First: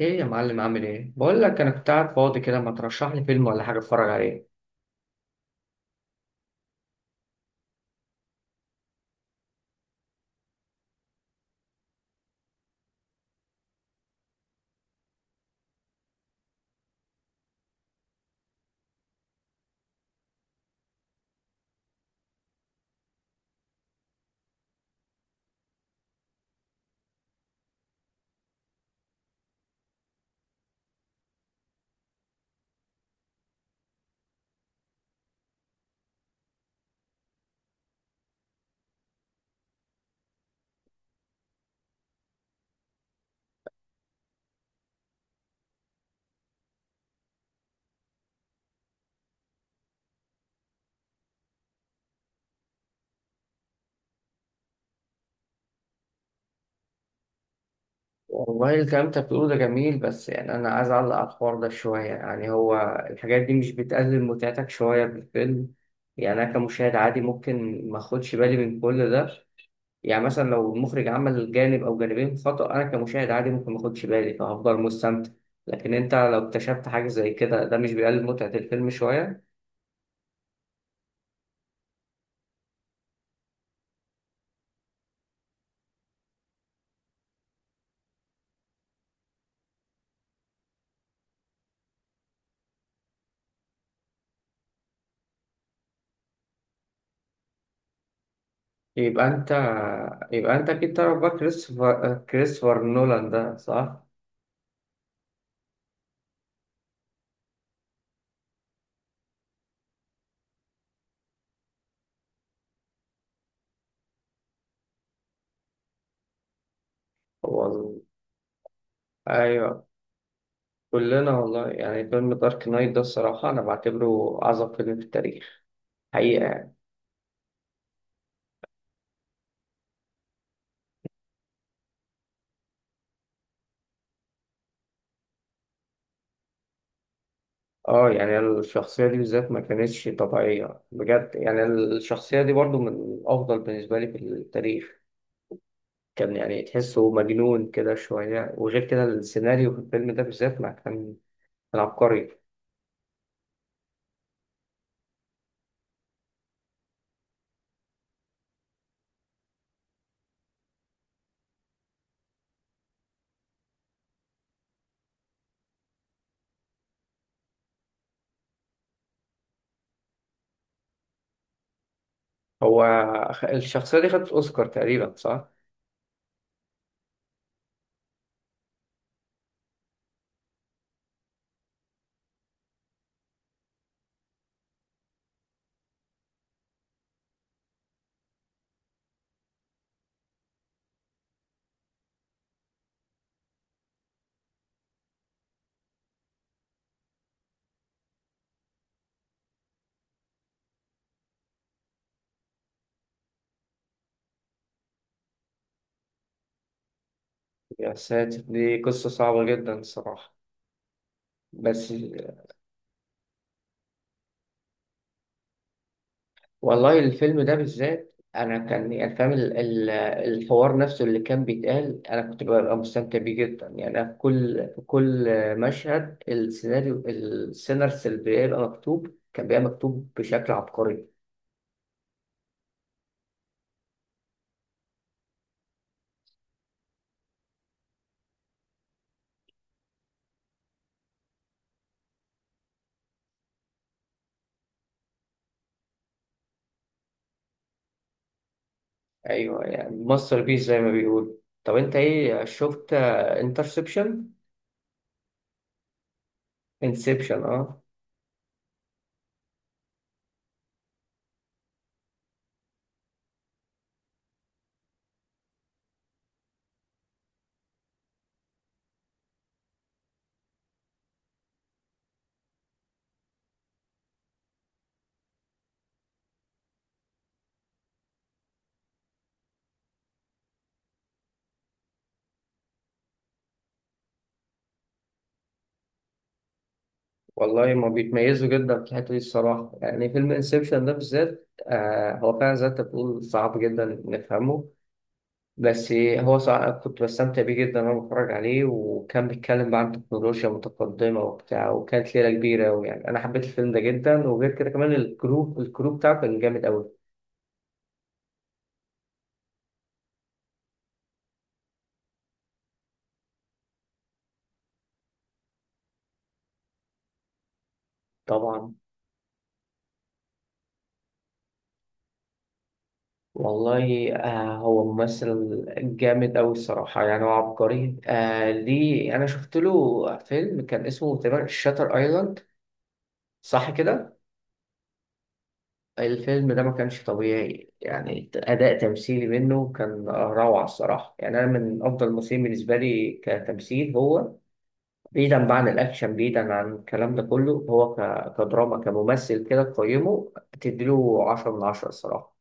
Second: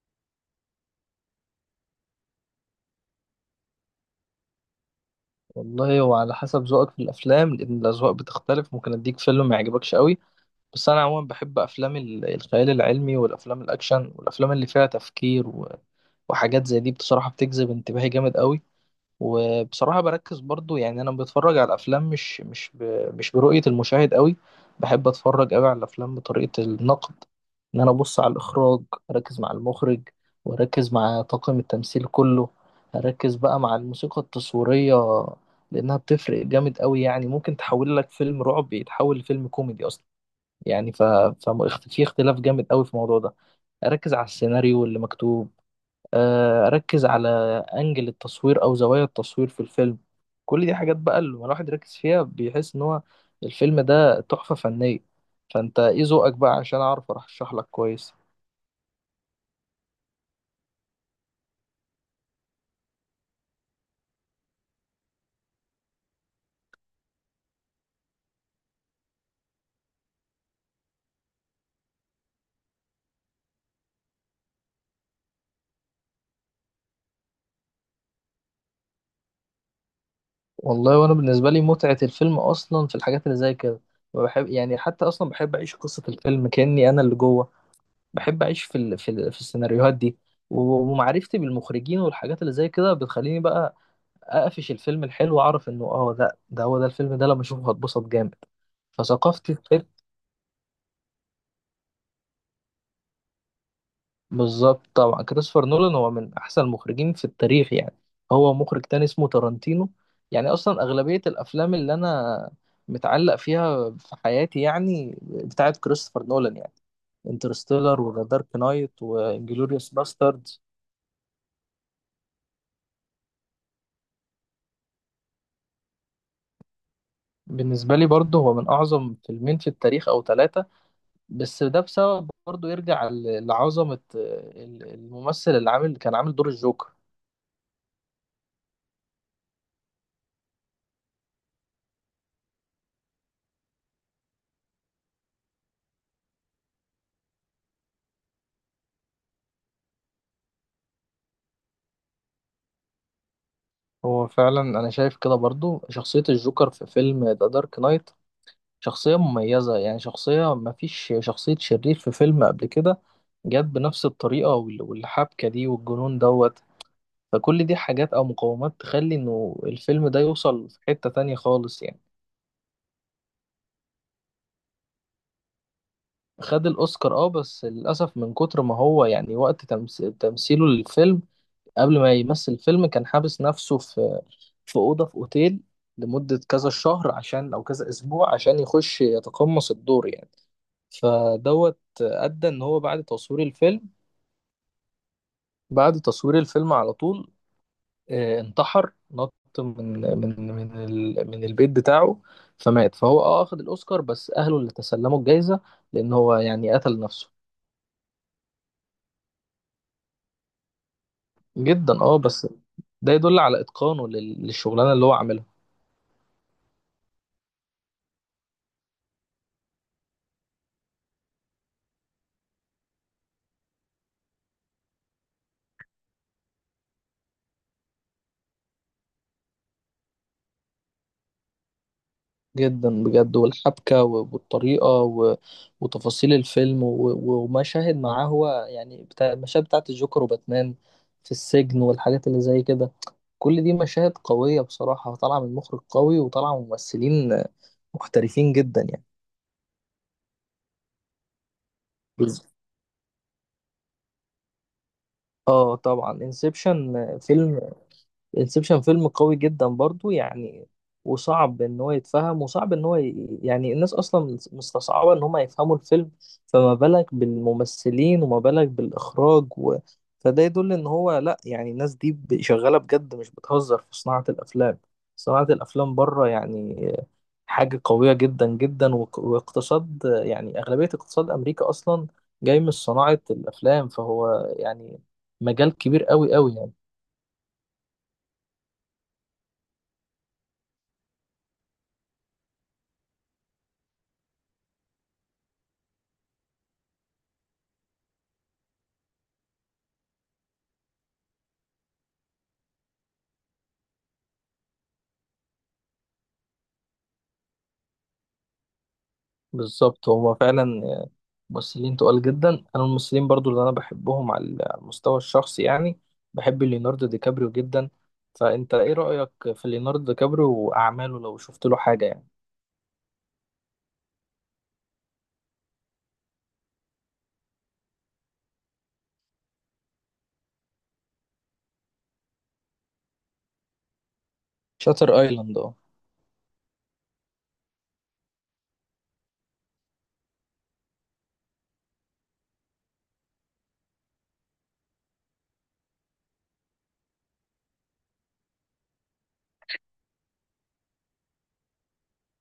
ايه يا معلم، عامل ايه؟ بقول لك انا كنت قاعد فاضي كده، ما ترشح لي فيلم ولا حاجه اتفرج عليه. والله هو على حسب ذوقك في الافلام، لان الاذواق بتختلف. ممكن اديك فيلم ما يعجبكش قوي. بس انا عموما بحب افلام الخيال العلمي، والافلام الاكشن، والافلام اللي فيها تفكير وحاجات زي دي، بصراحة بتجذب انتباهي جامد قوي. وبصراحة بركز برضو يعني أنا بتفرج على الأفلام مش برؤية المشاهد قوي. بحب أتفرج قوي على الأفلام بطريقة النقد، إن أنا أبص على الإخراج، أركز مع المخرج، وأركز مع طاقم التمثيل كله، أركز بقى مع الموسيقى التصويرية، لأنها بتفرق جامد قوي يعني. ممكن تحول لك فيلم رعب يتحول لفيلم كوميدي أصلا، يعني في اختلاف جامد قوي في الموضوع ده. أركز على السيناريو اللي مكتوب، اركز على انجل التصوير او زوايا التصوير في الفيلم. كل دي حاجات بقى لما الواحد يركز فيها بيحس ان هو الفيلم ده تحفة فنية. فانت ايه ذوقك بقى عشان اعرف ارشح لك كويس؟ والله الكلام انت بتقوله ده جميل، بس يعني انا عايز اعلق على الحوار ده شويه. يعني هو الحاجات دي مش بتقلل متعتك شويه بالفيلم؟ يعني انا كمشاهد عادي ممكن ما اخدش بالي من كل ده. يعني مثلا لو المخرج عمل جانب او جانبين خطأ، انا كمشاهد عادي ممكن ما اخدش بالي فهفضل مستمتع. لكن انت لو اكتشفت حاجه زي كده، ده مش بيقلل متعه الفيلم شويه؟ والله وانا بالنسبة لي متعة الفيلم اصلا في الحاجات اللي زي كده. بحب يعني حتى اصلا بحب اعيش قصة الفيلم كأني انا اللي جوه. بحب اعيش في السيناريوهات دي. ومعرفتي بالمخرجين والحاجات اللي زي كده بتخليني بقى اقفش الفيلم الحلو، اعرف انه ده هو ده الفيلم ده لما اشوفه هتبسط جامد. يبقى فثقافة انت الفيلم. يبقى انت اكيد تعرف بقى كريستوفر نولان ده، صح؟ بالظبط، طبعا كريستوفر نولان هو من احسن المخرجين في التاريخ يعني. هو مخرج تاني اسمه تارانتينو. يعني اصلا اغلبية الافلام اللي انا متعلق فيها في حياتي يعني بتاعت كريستوفر نولان، يعني هو ال- انترستيلر، وذا دارك نايت، ايوه، وانجلوريوس باستردز. كلنا والله. يعني فيلم دارك نايت ده الصراحه انا بعتبره اعظم فيلم في التاريخ حقيقه يعني. بالنسبة لي برضه هو من اعظم فيلمين في التاريخ او ثلاثة. بس ده بسبب برضه يرجع لعظمة الممثل اللي كان عامل دور الجوكر. اه، يعني الشخصيه دي بالذات ما كانتش طبيعيه بجد. يعني الشخصيه دي برضو من افضل بالنسبه لي في التاريخ. كان يعني تحسه مجنون كده شويه، وغير كده السيناريو في الفيلم ده بالذات ما كان كان عبقري. هو فعلا أنا شايف كده برضه شخصية الجوكر في فيلم ذا دارك نايت شخصية مميزة، يعني شخصية، مفيش شخصية شرير في فيلم قبل كده جت بنفس الطريقة والحبكة دي والجنون دوت. فكل دي حاجات أو مقومات تخلي إنه الفيلم ده يوصل في حتة تانية خالص يعني. هو، الشخصيه دي خدت اوسكار تقريبا، صح؟ خد الأوسكار، بس للأسف من كتر ما هو يعني وقت تمثيله للفيلم، قبل ما يمثل فيلم كان حابس نفسه في أوضة في أوتيل لمدة كذا شهر، عشان أو كذا أسبوع، عشان يخش يتقمص الدور يعني. فدوت أدى إن هو بعد تصوير الفيلم على طول، انتحر، نط من البيت بتاعه. فمات، فهو اخد الأوسكار بس أهله اللي تسلموا الجايزة، لأن هو يعني قتل نفسه. يا ساتر، دي قصة صعبة جدا الصراحة، بس... جدا بس ده يدل على إتقانه للشغلانة اللي هو عملها. والله الفيلم ده بالذات أنا كان يعني فاهم الحوار نفسه اللي كان بيتقال، أنا كنت ببقى مستمتع بيه جدا. يعني أنا في كل في كل مشهد السيناريو اللي بيبقى مكتوب كان بيبقى مكتوب بشكل عبقري. جدا بجد. والحبكة والطريقة وتفاصيل الفيلم ومشاهد معاه هو يعني بتاع المشاهد بتاعت الجوكر وباتمان في السجن والحاجات اللي زي كده، كل دي مشاهد قوية بصراحة طالعة من مخرج قوي وطالعة من ممثلين محترفين جدا يعني. أيوه، يعني ماستر بيس زي ما بيقول. طب أنت بز- إيه، شفت انترسبشن؟ اه طبعا، انسبشن انسبشن، اه، فيلم. Interception؟ انسبشن فيلم قوي جدا برضو يعني، وصعب ان هو يتفهم، وصعب ان هو يعني الناس اصلا مستصعبة ان هم يفهموا الفيلم، فما بالك بالممثلين، وما بالك بالاخراج فده يدل ان هو لا، يعني الناس دي شغالة بجد، مش بتهزر في صناعة الافلام. صناعة الافلام بره يعني حاجة قوية جدا جدا، واقتصاد يعني اغلبية اقتصاد امريكا اصلا جاي من صناعة الافلام، فهو يعني مجال كبير قوي قوي يعني. والله، ما بيتميزوا جدا في الحتة دي الصراحة. يعني فيلم انسبشن ده بالذات، هو فعلا زي ما انت بتقول، صعب جدا نفهمه. بس هو صعب كنت بستمتع بيه جدا وانا بتفرج عليه، وكان بيتكلم بقى عن تكنولوجيا متقدمة وبتاع، وكانت ليلة كبيرة. ويعني أنا حبيت الفيلم ده جدا، وغير كده كمان الكروب بتاعه كان جامد أوي. بالظبط، هو فعلا ممثلين تقال جدا. انا الممثلين برضو اللي انا بحبهم على المستوى الشخصي يعني، بحب ليوناردو دي كابريو جدا. فانت طبعا. ايه رأيك في ليوناردو دي كابريو واعماله لو شفت له حاجة يعني؟ والله آه، هو ممثل جامد أوي الصراحة، يعني هو عبقري. ليه، أنا شفت له فيلم كان اسمه تقريبا شاتر أيلاند، صح كده؟ شاتر ايلاند، اه. الفيلم ده ما كانش طبيعي، يعني أداء تمثيلي منه كان روعة الصراحة. يعني أنا من أفضل الممثلين بالنسبة لي كتمثيل هو، بعيدا بقى عن الأكشن، بعيدا عن الكلام ده كله. هو كدراما، كممثل، كده تقيمه تديله 10 من 10 الصراحة.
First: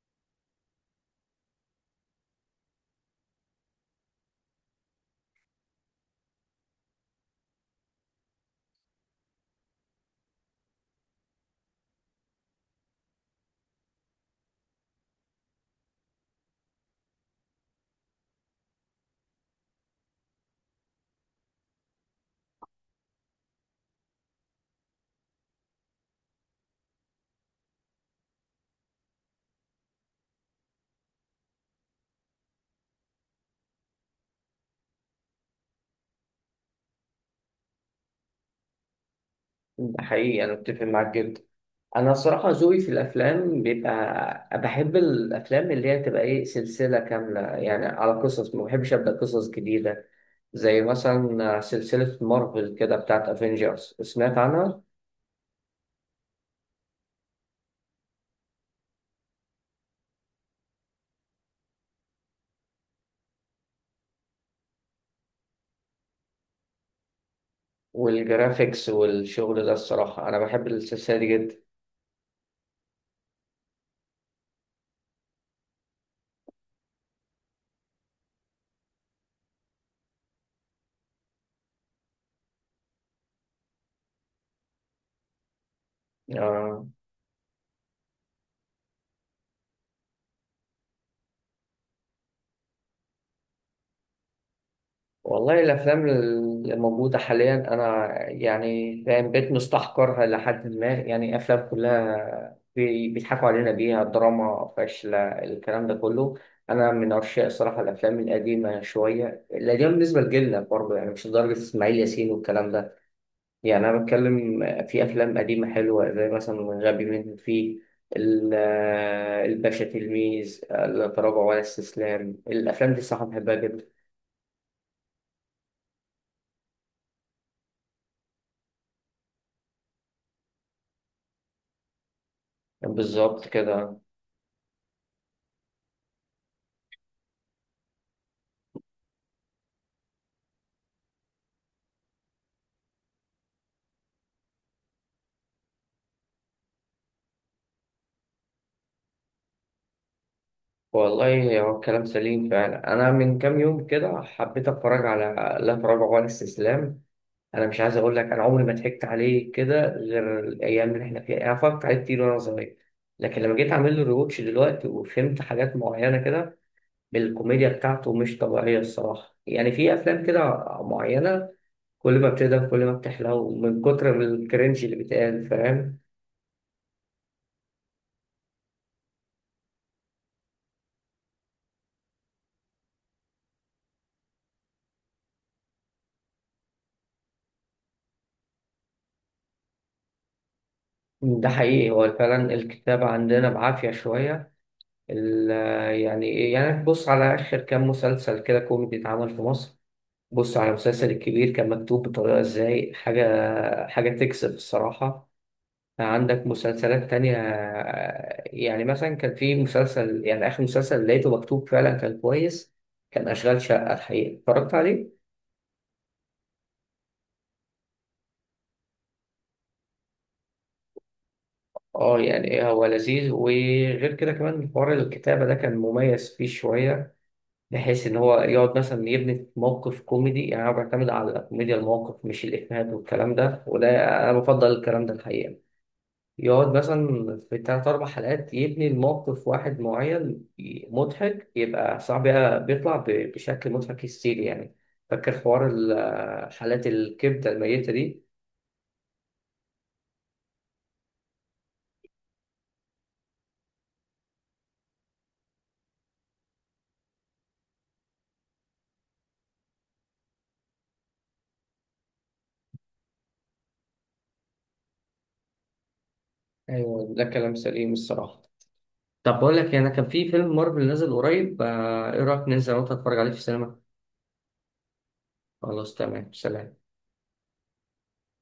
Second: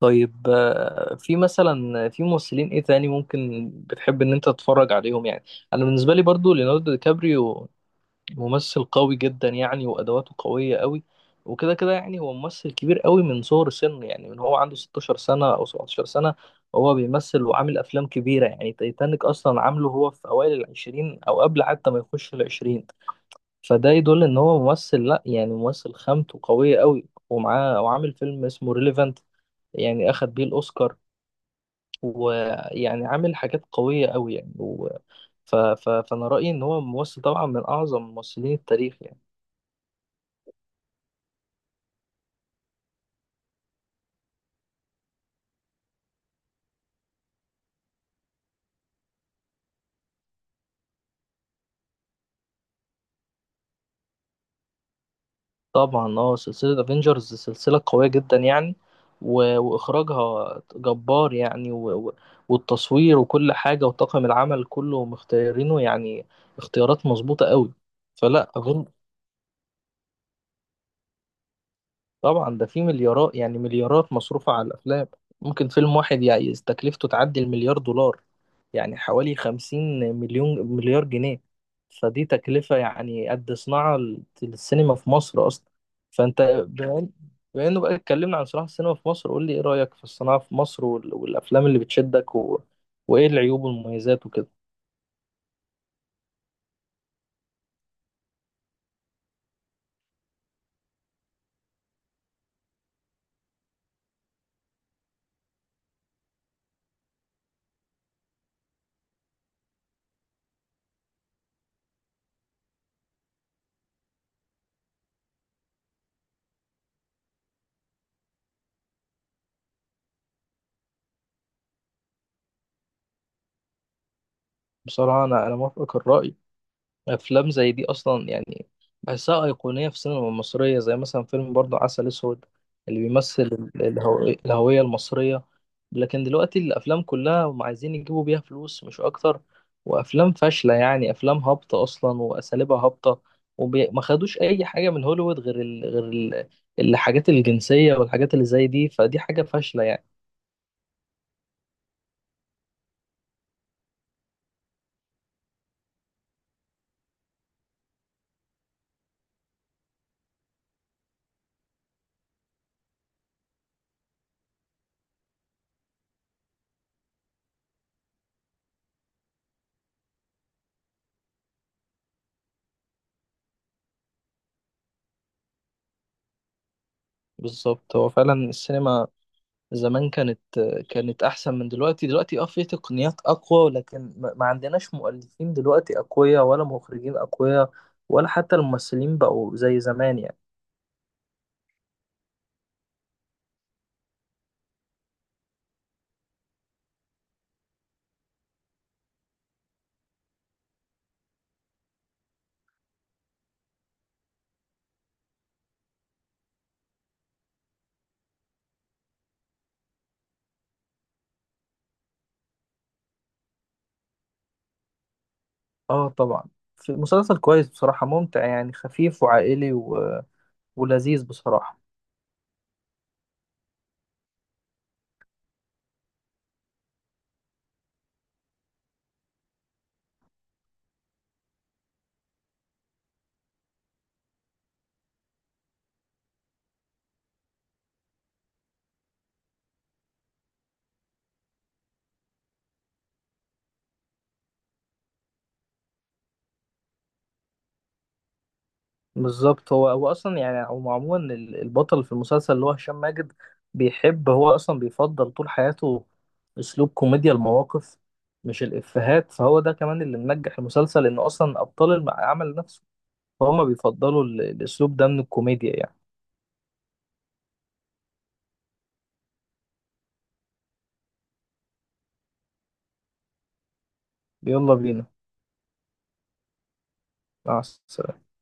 طيب، في مثلا في ممثلين ايه تاني ممكن بتحب ان انت تتفرج عليهم يعني؟ انا بالنسبة لي برضو ليوناردو دي كابريو ممثل قوي جدا يعني، وادواته قويه قوي. وكده كده يعني هو ممثل كبير قوي من صغر سنه، يعني من هو عنده 16 سنه او 17 سنه هو بيمثل، وعامل افلام كبيره يعني تايتانيك اصلا عامله هو في اوائل العشرين او قبل حتى ما يخش العشرين. فده يدل ان هو ممثل، لا يعني ممثل خامته قويه قوي. ومعاه وعامل فيلم اسمه ريليفانت، يعني اخد بيه الاوسكار. ويعني عامل حاجات قويه قوي يعني فانا رايي ان هو ممثل طبعا من اعظم ممثلين التاريخ يعني. ده حقيقي، أنا أتفق معاك جدا. انا الصراحه ذوقي في الافلام بيبقى بحب الافلام اللي هي تبقى ايه، سلسله كامله يعني على قصص، ما بحبش ابدا قصص جديده. زي مثلا سلسله مارفل كده بتاعت افنجرز، سمعت عنها؟ طبعا سلسلة افنجرز سلسلة قوية جدا يعني واخراجها جبار يعني والتصوير وكل حاجة وطاقم العمل كله مختارينه يعني، اختيارات مظبوطة قوي. فلا أظن. والجرافيكس والشغل ده، الصراحه انا بحب السلسله دي جدا. طبعا ده في مليارات، يعني مليارات مصروفة على الافلام، ممكن فيلم واحد يعني تكلفته تعدي المليار دولار، يعني حوالي 50 مليون مليار جنيه، فدي تكلفة يعني قد صناعة السينما في مصر أصلا. فأنت، آه. بما إن- بما إنه بقى اتكلمنا عن صناعة السينما في مصر، قول لي إيه رأيك في الصناعة في مصر والأفلام اللي بتشدك وإيه العيوب والمميزات وكده؟ والله الأفلام اللي موجودة حاليا أنا يعني فاهم بقيت مستحقرها لحد ما، يعني أفلام كلها بيضحكوا علينا بيها، دراما فاشلة، الكلام ده كله. أنا من عشاق صراحة الأفلام القديمة شوية، القديمة بالنسبة لجيلنا برضه، يعني مش لدرجة إسماعيل ياسين والكلام ده. يعني أنا بتكلم في أفلام قديمة حلوة زي مثلا غبي منه فيه، ال- الباشا تلميذ، لا تراجع ولا استسلام. الأفلام دي الصراحة بحبها جدا. بصراحة أنا موافقك الرأي. افلام زي دي اصلا يعني بحسها ايقونيه في السينما المصريه، زي مثلا فيلم برضو عسل اسود، اللي بيمثل بالظبط ال- كده. الهو- الهويه المصريه. لكن دلوقتي الافلام كلها هم عايزين يجيبوا بيها فلوس مش اكتر، وافلام فاشله يعني، افلام هابطه اصلا واساليبها هابطه، وما خدوش اي حاجه من هوليوود غير الحاجات الجنسيه والحاجات اللي زي دي، فدي حاجه فاشله يعني. والله هو الكلام سليم فعلا. انا من كام يوم كده حبيت اتفرج على لا تراجع ولا استسلام. انا مش عايز اقول لك، انا عمري ما ضحكت عليه كده غير الايام اللي احنا فيها. انا اتفرجت عليه كتير وانا صغير، لكن لما جيت اعمل له ريواتش دلوقتي وفهمت حاجات معينه كده، الكوميديا بتاعته مش طبيعيه الصراحه. يعني في افلام كده معينه، كل ما بتقدر كل ما بتحلو من كتر الكرنج اللي بيتقال، فاهم؟ بالظبط، هو فعلا السينما زمان كانت احسن من دلوقتي. دلوقتي في تقنيات اقوى، ولكن ما عندناش مؤلفين دلوقتي اقوياء، ولا مخرجين اقوياء، ولا حتى الممثلين بقوا زي زمان يعني. ده حقيقي، هو فعلا الكتابة عندنا بعافية شوية. ال- يعني إيه؟ يعني بص على آخر كام مسلسل كده كوميدي اتعمل في مصر. بص على المسلسل الكبير، كان مكتوب بطريقة ازاي؟ حاجة حاجة تكسب الصراحة. عندك مسلسلات تانية آه، يعني مثلا كان في مسلسل، يعني آخر مسلسل لقيته مكتوب فعلا كان كويس، كان أشغال شقة. الحقيقة اتفرجت عليه؟ اه طبعا، في مسلسل كويس بصراحة، ممتع يعني خفيف وعائلي ولذيذ بصراحة. اه، يعني إيه، هو لذيذ، وغير كده كمان حوار الكتابة ده كان مميز فيه شوية. بحيث ان هو يقعد مثلا يبني في موقف كوميدي، يعني انا بعتمد على كوميديا الموقف مش الافيهات والكلام ده، وده انا بفضل الكلام ده الحقيقه. يقعد مثلا في 3 أو 4 حلقات يبني الموقف واحد معين، مضحك، يبقى صعب بقى بيطلع بشكل مضحك هستيري يعني. فاكر حوار حالات الكبدة الميتة دي؟ بالظبط، هو اصلا يعني هو عموما البطل في المسلسل اللي هو هشام ماجد، بيحب هو اصلا بيفضل طول حياته اسلوب كوميديا المواقف مش الافيهات، فهو ده كمان اللي منجح المسلسل، انه اصلا ابطال العمل نفسه فهم بيفضلوا الاسلوب ده من الكوميديا يعني. أيوة ده كلام سليم الصراحة. طب بقول لك إيه، أنا كان في فيلم مارفل نازل قريب، آه، إيه رأيك ننزل وأنت تتفرج عليه في السينما؟ يلا بينا. خلاص، تمام، سلام. مع السلامة.